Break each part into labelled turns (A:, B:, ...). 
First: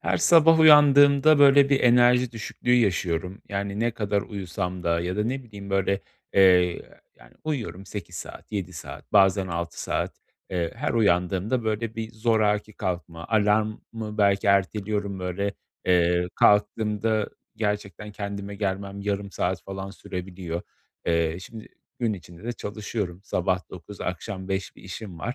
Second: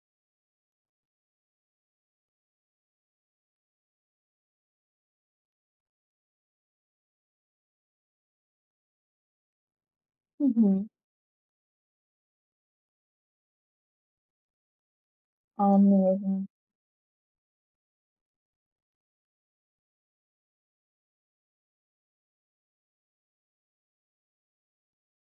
A: Her sabah uyandığımda böyle bir enerji düşüklüğü yaşıyorum, yani ne kadar uyusam da ya da ne bileyim böyle, eee, yani, uyuyorum 8 saat, 7 saat, bazen 6 saat,
B: Hı
A: eee,
B: hı.
A: her uyandığımda böyle bir zoraki kalkma, alarmı belki erteliyorum böyle, eee,
B: Anlıyorum.
A: kalktığımda gerçekten kendime gelmem yarım saat falan sürebiliyor. Eee, şimdi gün içinde de çalışıyorum, sabah 9 akşam 5 bir işim var.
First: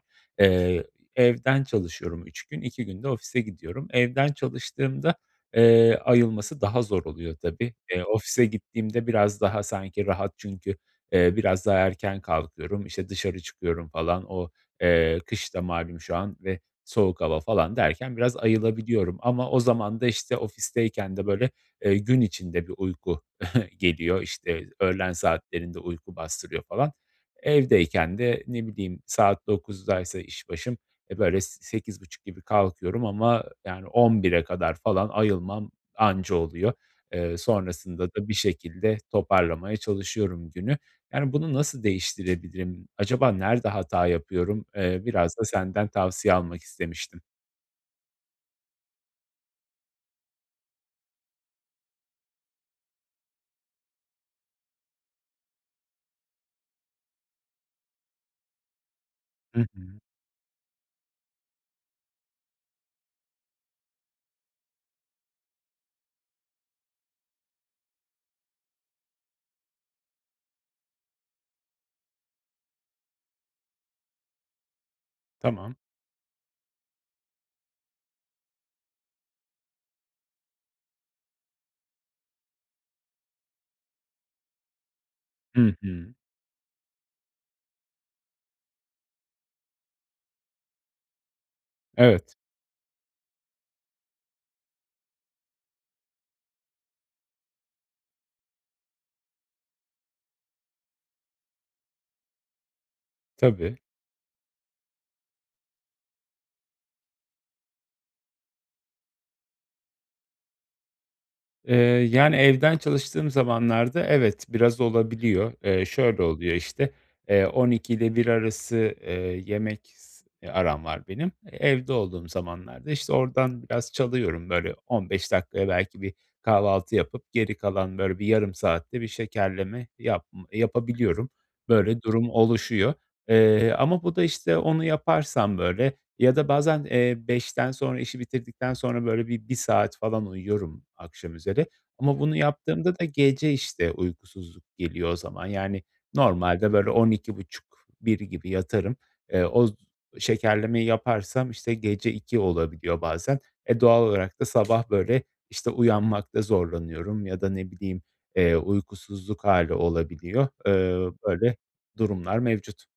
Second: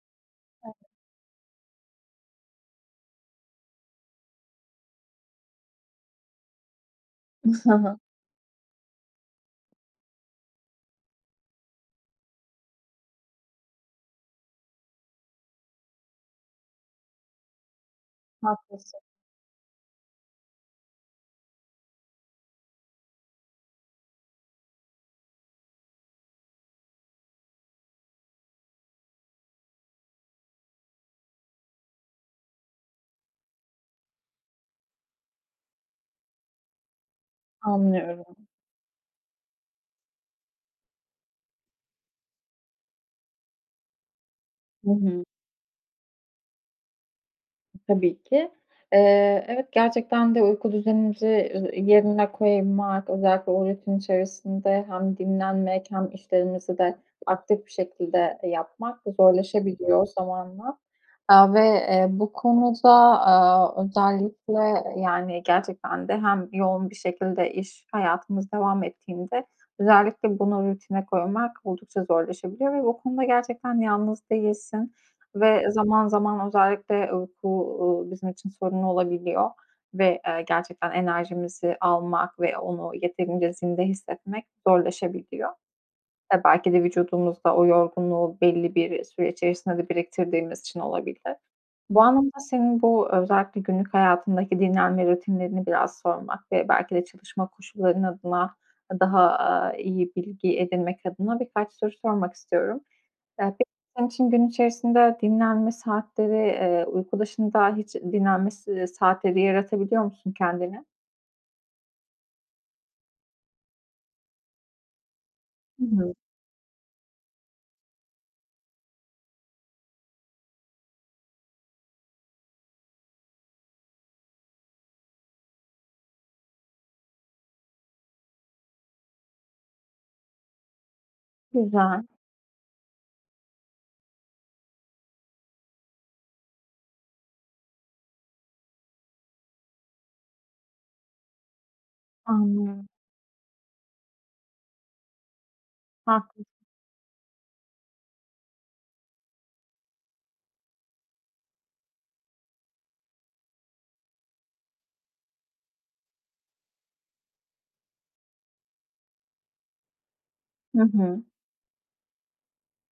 B: [unintelligible]
A: Eee, evden çalışıyorum 3 gün, 2 gün de ofise gidiyorum. Evden çalıştığımda, eee, ayılması daha zor oluyor tabii. Eee, ofise gittiğimde biraz daha sanki rahat çünkü, eee, biraz daha erken kalkıyorum, işte dışarı çıkıyorum falan, o, eee, kış da malum şu an ve soğuk hava falan derken biraz
B: Haklısın.
A: ayılabiliyorum. Ama o zaman da işte ofisteyken de böyle, eee, gün içinde bir uyku geliyor. İşte, öğlen saatlerinde uyku bastırıyor falan. Evdeyken de ne bileyim saat 9'daysa işbaşım, eee, böyle s sekiz buçuk gibi kalkıyorum ama, yani, 11'e kadar falan ayılmam anca oluyor. Eee, sonrasında da bir
B: Anlıyorum.
A: şekilde toparlamaya çalışıyorum günü. Yani bunu nasıl değiştirebilirim? Acaba nerede hata yapıyorum?
B: Hı
A: Eee,
B: hı.
A: biraz da senden tavsiye almak istemiştim.
B: Tabii ki. Eee, evet, gerçekten de uyku düzenimizi, eee, yerine koymak, özellikle o rutin içerisinde hem dinlenmek hem işlerimizi de aktif bir şekilde yapmak
A: Hı hı.
B: zorlaşabiliyor zamanla. Aaa, ve, eee, bu konuda, aaa, özellikle, yani, gerçekten de hem yoğun bir şekilde iş hayatımız devam ettiğinde özellikle bunu rutine koymak oldukça zorlaşabiliyor ve bu konuda gerçekten yalnız değilsin ve
A: Tamam.
B: zaman zaman, özellikle, eee, bu, uuu, bizim için sorunlu olabiliyor ve, eee, gerçekten enerjimizi almak ve onu yeterince zinde hissetmek zorlaşabiliyor.
A: Hı hı.
B: Ya, belki de vücudumuzda o yorgunluğu belli bir süre içerisinde de biriktirdiğimiz için olabilir. Bu
A: Evet.
B: anlamda senin bu özellikle günlük hayatındaki dinlenme rutinlerini biraz sormak ve belki de çalışma koşulların adına daha, aaa, iyi bilgi edinmek adına birkaç soru sormak istiyorum. Eee, peki,
A: Tabii.
B: sen için gün içerisinde dinlenme saatleri, eee, uyku dışında hiç dinlenme s ııı, saatleri yaratabiliyor musun kendine?
A: Eee, yani, evden çalıştığım zamanlarda evet, biraz olabiliyor.
B: Hı
A: Eee,
B: hı.
A: şöyle oluyor, işte, eee, 12'yle 1 arası, eee, yemek s eee, aram var benim. Evde olduğum zamanlarda, işte, oradan biraz çalıyorum, böyle, 15 dakikaya belki bir kahvaltı yapıp geri kalan, böyle, bir yarım saatte bir şekerleme yapm yapabiliyorum. Böyle
B: Güzel.
A: durum oluşuyor, eee, ama bu da, işte, onu yaparsam, böyle ya da bazen, eee, 5'ten sonra, işi bitirdikten sonra, böyle, bir 1 saat falan uyuyorum akşamüzeri. Ama bunu
B: Anlıyorum.
A: yaptığımda da gece, işte, uykusuzluk geliyor o zaman. Yani,
B: Haklıs
A: normalde, böyle, 12.30-1.00 gibi yatarım, eee, oz şekerlemeyi yaparsam, işte, gece 02.00 olabiliyor bazen. E, doğal olarak da sabah, böyle, işte, uyanmakta zorlanıyorum ya da ne bileyim, eee, uykusuzluk hâli olabiliyor,
B: Hı
A: eee,
B: hı.
A: böyle durumlar mevcut.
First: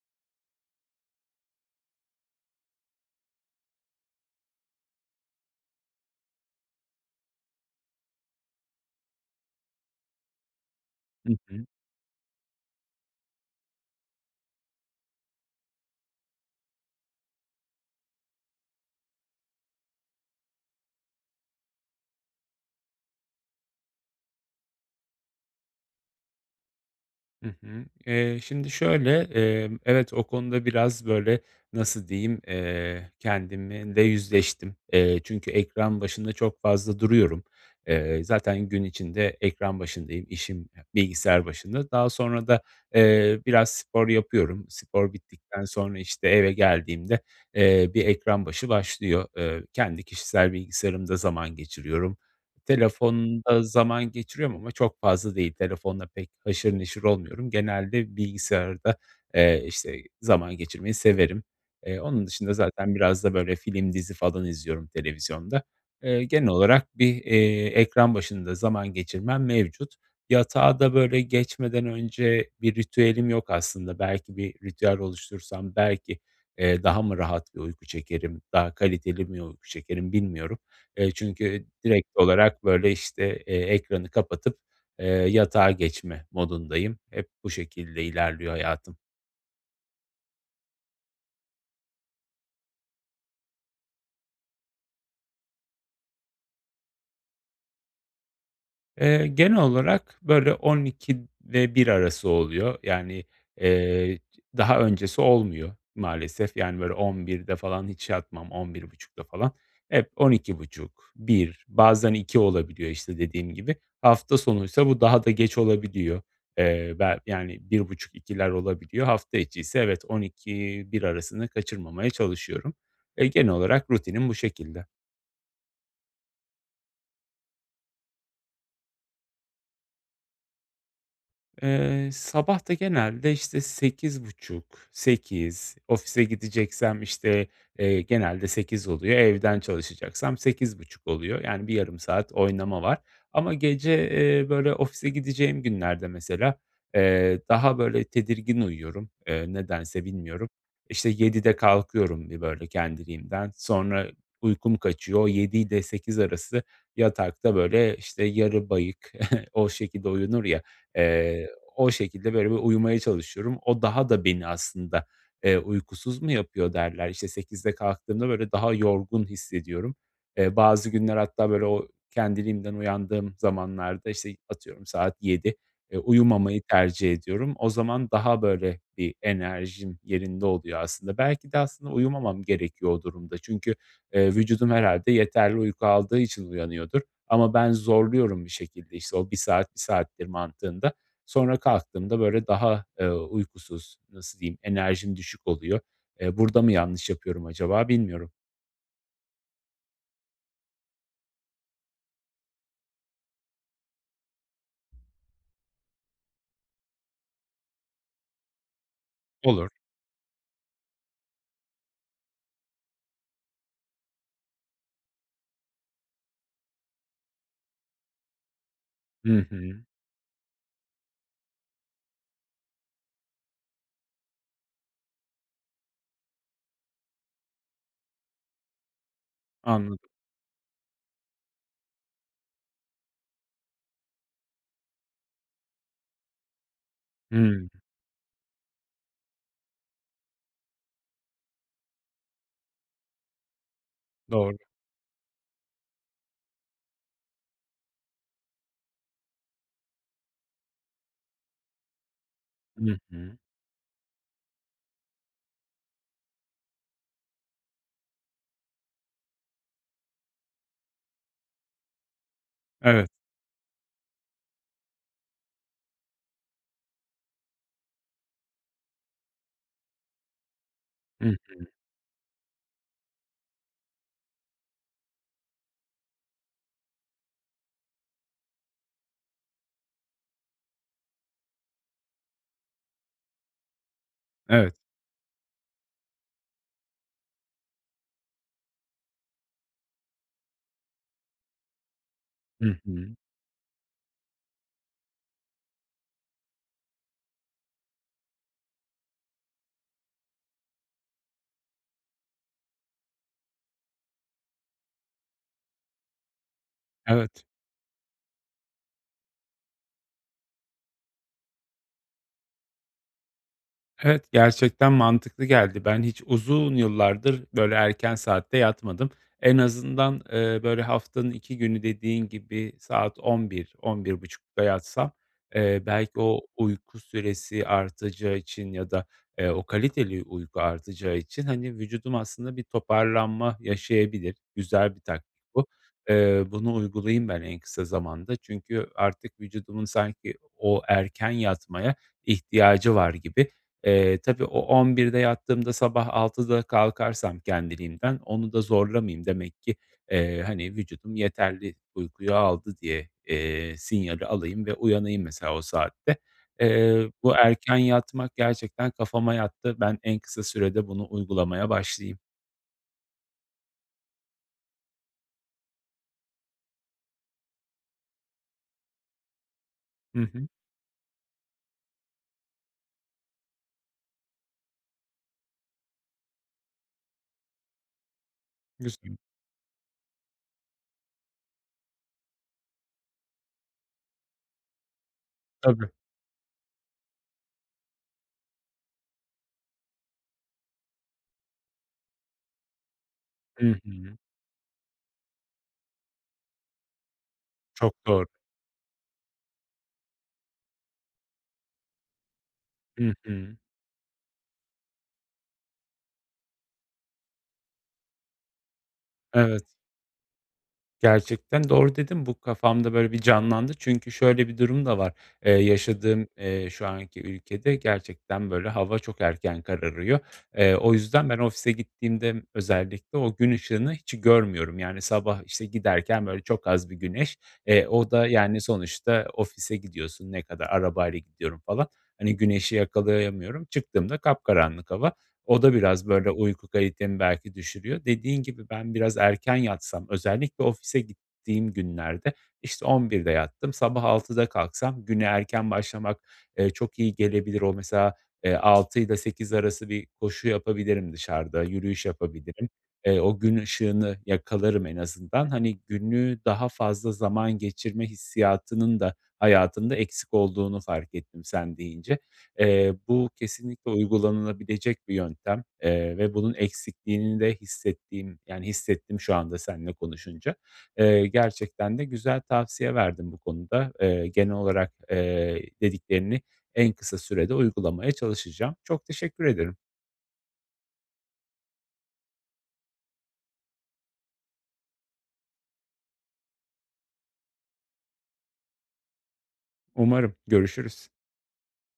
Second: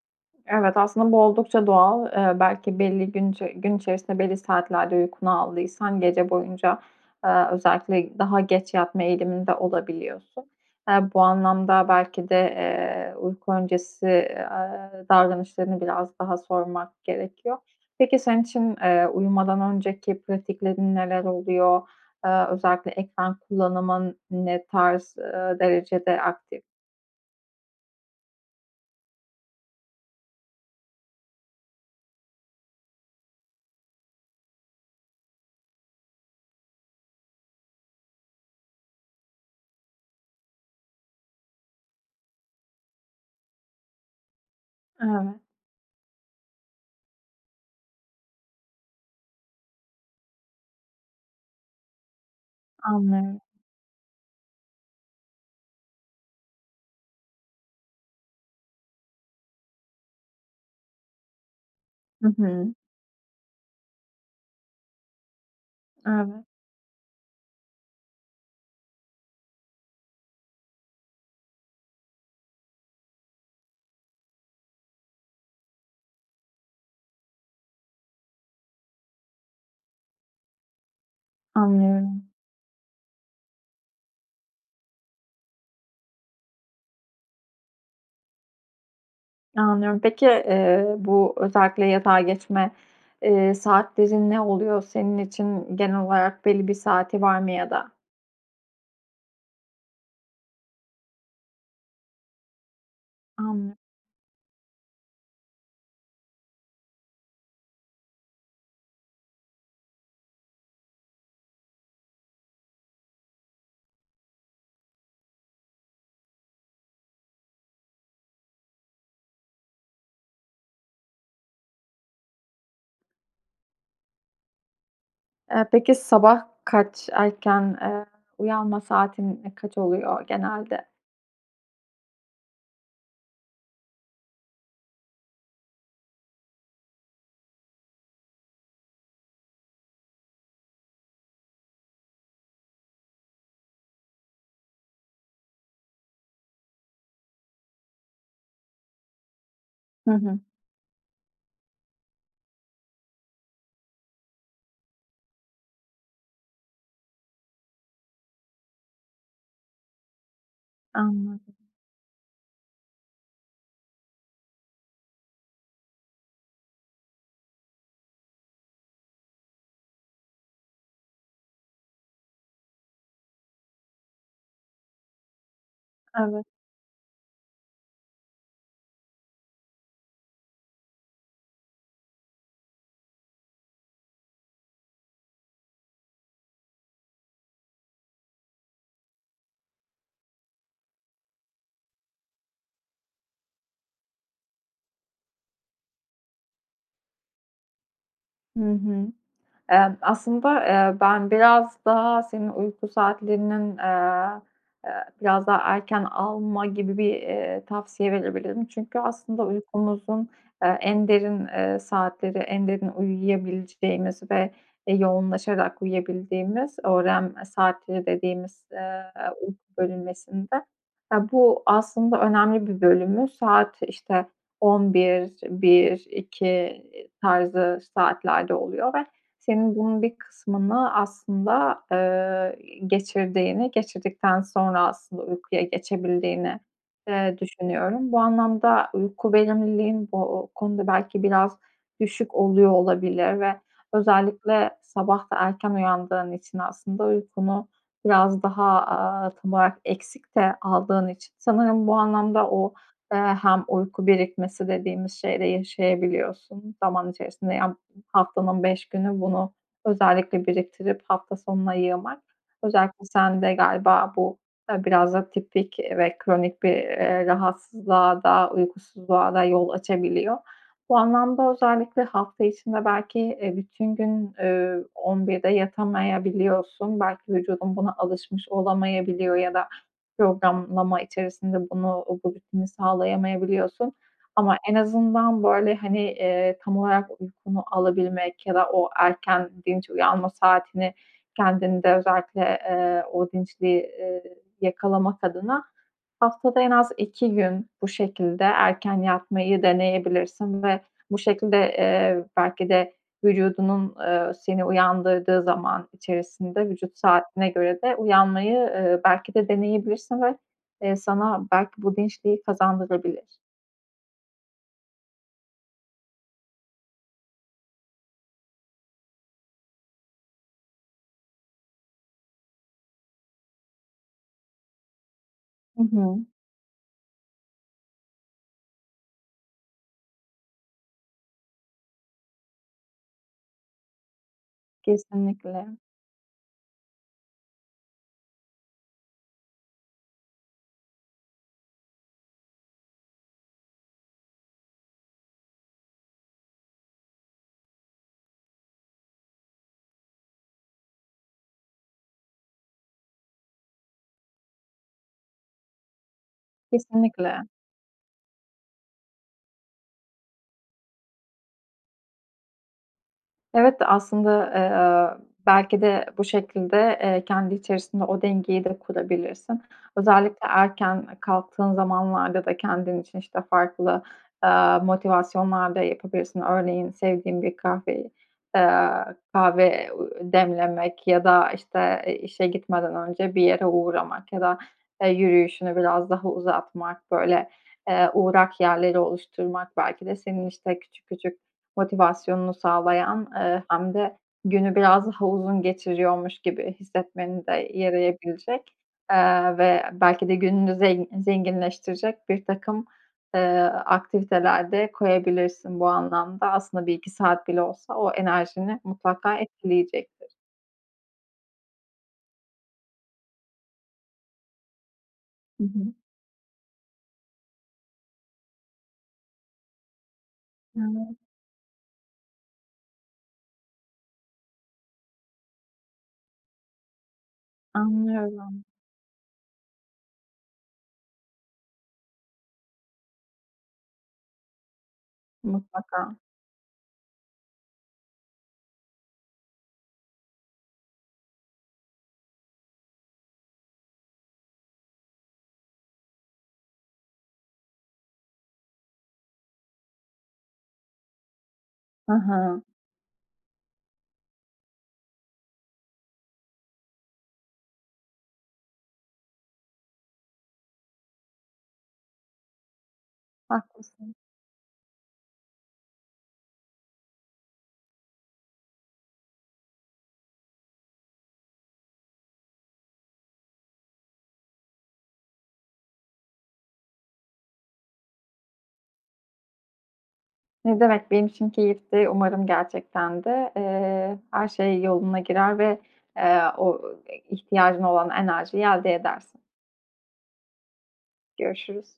B: Evet, aslında bu oldukça doğal. Eee, belki belli gün içe gün içerisinde belli saatlerde uykunu aldıysan, gece boyunca, eee, özellikle daha geç yatma eğiliminde olabiliyorsun. Eee, bu
A: Hı hı.
B: anlamda belki de, eee, uyku öncesi, eee, aaa, davranışlarını biraz daha sormak gerekiyor. Peki senin için, eee, uyumadan önceki pratiklerin neler oluyor? Eee, özellikle ekran kullanımın ne tarz, eee, derecede aktif?
A: Hı hı. Eee, şimdi şöyle, eee, evet o konuda biraz böyle, nasıl diyeyim, eee, kendimle yüzleştim, eee, çünkü ekran başında çok fazla duruyorum. Eee, zaten gün içinde ekran başındayım, işim bilgisayar başında. Daha sonra da, eee, biraz spor yapıyorum. Spor
B: Evet.
A: bittikten sonra, işte, eve geldiğimde, eee, bir ekran başı başlıyor. Eee, kendi kişisel bilgisayarımda zaman geçiriyorum.
B: Anlıyorum.
A: Telefonda zaman geçiriyorum ama çok fazla değil. Telefonla pek haşır neşir olmuyorum. Genelde bilgisayarda, eee, işte, zaman geçirmeyi severim. Eee, onun
B: Hı
A: dışında
B: hı.
A: zaten biraz da böyle film, dizi falan izliyorum televizyonda. Eee,
B: Evet.
A: genel olarak bir, eee, ekran başında zaman geçirmem mevcut. Yatağa da böyle geçmeden önce bir ritüelim yok aslında. Belki bir ritüel oluştursam belki, eee, daha mı rahat bir uyku çekerim, daha kaliteli mi uyku çekerim, bilmiyorum. Eee, çünkü direkt
B: Anlıyorum.
A: olarak böyle, işte, eee, ekranı kapatıp, eee, yatağa geçme modundayım. Hep bu şekilde ilerliyor hayatım.
B: Anlıyorum. Peki, eee, bu özellikle yatağa geçme, eee, saatlerin ne oluyor? Senin için genel olarak belli bir saati var mı ya da?
A: Eee, genel olarak böyle 00.00 ve 1.00 arası oluyor. Yani,
B: Anlıyo
A: eee, daha öncesi olmuyor maalesef. Yani, böyle 23.00'te falan hiç yatmam, 23.30'da falan. Hep 00.30-1.00 bazen 2.00 olabiliyor işte, dediğim gibi. Hafta sonuysa bu daha da geç olabiliyor. Eee, bel yani, 1.30-2.00'ler olabiliyor. Hafta içiyse, evet, 00.00-1.00 arasını kaçırmamaya çalışıyorum. Eee, genel olarak rutinim bu şekilde.
B: Eee, peki sabah kaç? Erken, eee, uyanma saatin kaç oluyor genelde?
A: Eee, sabah da genelde işte 8.30, 8.00. Ofise gideceksem, işte, eee, genelde 8.00 oluyor, evden çalışacaksam 8.30 oluyor. Yani, bir yarım saat oynama var ama gece, eee, böyle, ofise gideceğim günlerde mesela, eee, daha böyle tedirgin uyuyorum, eee, nedense
B: Hı hı.
A: bilmiyorum. İşte 7.00'de kalkıyorum bir böyle kendiliğimden. Sonra uykum kaçıyor, o, 7.00 ile 8.00 arası yatakta, böyle, işte, yarı bayık, o şekilde uyunur ya, eee,
B: Anladım.
A: o şekilde böyle bir uyumaya çalışıyorum. O daha da beni aslında, eee, uykusuz mu yapıyor derler. İşte 8.00'de kalktığımda böyle daha yorgun hissediyorum. Eee, bazı günler hatta böyle, o kendiliğimden uyandığım zamanlarda, işte, atıyorum, saat 7.00, eee,
B: Evet.
A: uyumamayı tercih ediyorum. O zaman daha böyle bir enerjim yerinde oluyor aslında. Belki de aslında uyumamam gerekiyor o durumda çünkü, eee, vücudum herhâlde yeterli uyku aldığı için uyanıyordur. Ama ben zorluyorum bir şekilde işte o, "1 saat, 1 saattir." mantığında. Sonra kalktığımda böyle daha, eee, uykusuz, nasıl diyeyim, enerjim düşük oluyor. Eee, burada mı yanlış yapıyorum acaba? Bilmiyorum.
B: Hı hı. Eee, aslında, eee, ben biraz daha senin uyku saatlerinin, eee, eee, biraz daha erken alma gibi bir, eee, tavsiye verebilirim çünkü aslında
A: Olur.
B: uykumuzun, eee, en derin, eee, saatleri, en derin uyuyabileceğimiz ve, eee, yoğunlaşarak uyuyabildiğimiz, "öğrenme saatleri" dediğimiz, eee,
A: Hı
B: uyku
A: hı.
B: bölünmesinde, eee, bu aslında önemli bir bölümü, saat işte 23.00, 1.00, 2.00 tarzı saatlerde oluyor ve senin bunun
A: Anladım.
B: bir kısmını aslında, eee, geçirdiğini, geçirdikten sonra aslında uykuya geçebildiğini, eee,
A: Hmm.
B: düşünüyorum. Bu anlamda uyku verimliliğin bu konuda belki biraz düşük oluyor olabilir ve
A: Doğru.
B: özellikle sabah da erken uyandığın için aslında uykunu biraz daha, aaa, tam olarak eksik de aldığın için sanırım bu anlamda o,
A: Hı
B: eee,
A: hı.
B: hem uyku birikmesi dediğimiz şeyi de yaşayabiliyorsun zaman içerisinde. Ya, bu, haftanın 5 günü bunu özellikle biriktirip hafta sonuna yığmak, özellikle
A: Evet.
B: sende galiba bu biraz da tipik ve kronik bir, eee, rahatsızlığa da, uykusuzluğa da yol açabiliyor. Bu
A: Hı
B: anlamda
A: hı.
B: özellikle hafta içinde belki, eee, bütün gün, eee, 23.00'de yatamayabiliyorsun, belki vücudun buna alışmış olamayabiliyor ya da programlama içerisinde bunu, o rutini sağlayamayabiliyorsun. Ama
A: Evet.
B: en azından böyle, hani, eee, tam olarak uykunu alabilmek ya da o erken, dinç uyanma saatini kendinde özellikle,
A: Hı
B: eee,
A: hı.
B: o dinçliği, eee, yakalamak adına haftada en az 2 gün bu şekilde erken yatmayı deneyebilirsin. Ve bu şekilde, eee, belki de vücudunun, eee, seni uyandırdığı zaman içerisinde vücut
A: Evet.
B: saatine göre de uyanmayı, ııı, belki de deneyebilirsin ve, eee, sana belki bu dinçliği kazandırabilir.
A: Evet, gerçekten mantıklı geldi. Ben hiç uzun yıllardır böyle erken saatte yatmadım. En azından, eee, böyle, haftanın 2 günü, dediğin gibi, saat 23.00-23.30'da yatsam,
B: Hı
A: eee, belki
B: hı.
A: o uyku süresi artacağı için ya da, eee, o kaliteli uyku artacağı için, hani, vücudum aslında bir toparlanma yaşayabilir. Güzel bir taktik bu.
B: Kesinlikle.
A: Eee, bunu uygulayayım ben en kısa zamanda çünkü artık vücudumun sanki o erken yatmaya ihtiyacı var gibi. Eee, tabii o on birde yattığımda sabah 6.00'da kalkarsam kendiliğimden, onu da zorlamayayım demek ki, eee, hani, vücudum yeterli uykuyu aldı diye, eee, sinyali alayım ve uyanayım mesela o saatte. Eee, bu
B: Kesinlikle.
A: erken yatmak gerçekten kafama yattı. Ben en kısa sürede bunu uygulamaya başlayayım.
B: Evet de, aslında, eee, belki de bu şekilde, eee, kendi içerisinde o dengeyi de kurabilirsin.
A: Hı
B: Özellikle
A: hı.
B: erken kalktığın zamanlarda da kendin için, işte, farklı, eee, motivasyonlar da yapabilirsin. Örneğin, sevdiğin bir kahveyi, eee,
A: Güzel.
B: kahve demlemek ya da, işte, eee, işe gitmeden önce bir yere uğramak ya da, eee, yürüyüşünü
A: Tabii.
B: biraz daha uzatmak, böyle, eee, uğrak yerleri oluşturmak belki de senin, işte, küçük küçük motivasyonunu sağlayan, eee,
A: Hı
B: hem de
A: hı.
B: günü biraz daha uzun geçiriyormuş gibi hissetmeni de
A: Çok doğru.
B: yarayabilecek, eee, ve belki de gününü zen zenginleştirecek birtakım,
A: Hı hı.
B: eee, aktiviteler de koyabilirsin bu anlamda. Aslında 1-2 saat bile olsa o enerjini mutlaka
A: Evet.
B: etkileyecektir.
A: Gerçekten doğru dedin, bu kafamda, böyle, bir canlandı çünkü şöyle bir durum da var, eee,
B: Hı hı.
A: yaşadığım, eee, şu anki ülkede gerçekten, böyle, hava çok erken kararıyor. Eee, o
B: [unintelligible]
A: yüzden ben ofise gittiğimde özellikle, o gün ışığını hiç görmüyorum, yani, sabah, işte, giderken, böyle, çok az bir güneş, eee, o da, yani,
B: Anlıyorum.
A: sonuçta ofise gidiyorsun, ne kadar arabayla gidiyorum falan, hani, güneşi yakalayamıyorum. Çıktığımda kapkaranlık hava, o da biraz,
B: Mutlaka.
A: böyle, uyku kalitemi belki düşürüyor. Dediğin gibi ben biraz erken yatsam özellikle ofise gittiğim günlerde, işte, 11.00'de yattım. Sabah 6.00'da kalksam güne erken başlamak, eee, çok iyi gelebilir. O, mesela, eee, 6'yla 8 arası bir koşu yapabilirim dışarıda, yürüyüş
B: Hı hı.
A: yapabilirim. Eee, o gün ışığını yakalarım en azından. Hani, günü daha fazla zaman geçirme hissiyatının da hayatımda eksik olduğunu fark ettim sen deyince. Eee, bu kesinlikle
B: Haklısın.
A: uygulanılabilecek bir yöntem, eee, ve bunun eksikliğini de hissettiğim yani, hissettim şu anda seninle konuşunca. Eee, gerçekten de güzel tavsiye verdin bu konuda. Eee, genel olarak, eee, dediklerini en kısa sürede uygulamaya çalışacağım. Çok teşekkür ederim.
B: Ne demek, benim için keyifti. Umarım gerçekten de, eee, her şey yoluna girer ve, eee, o, ııı, ihtiyacın olan enerjiyi elde edersin.
A: Umarım, görüşürüz.
B: Görüşürüz.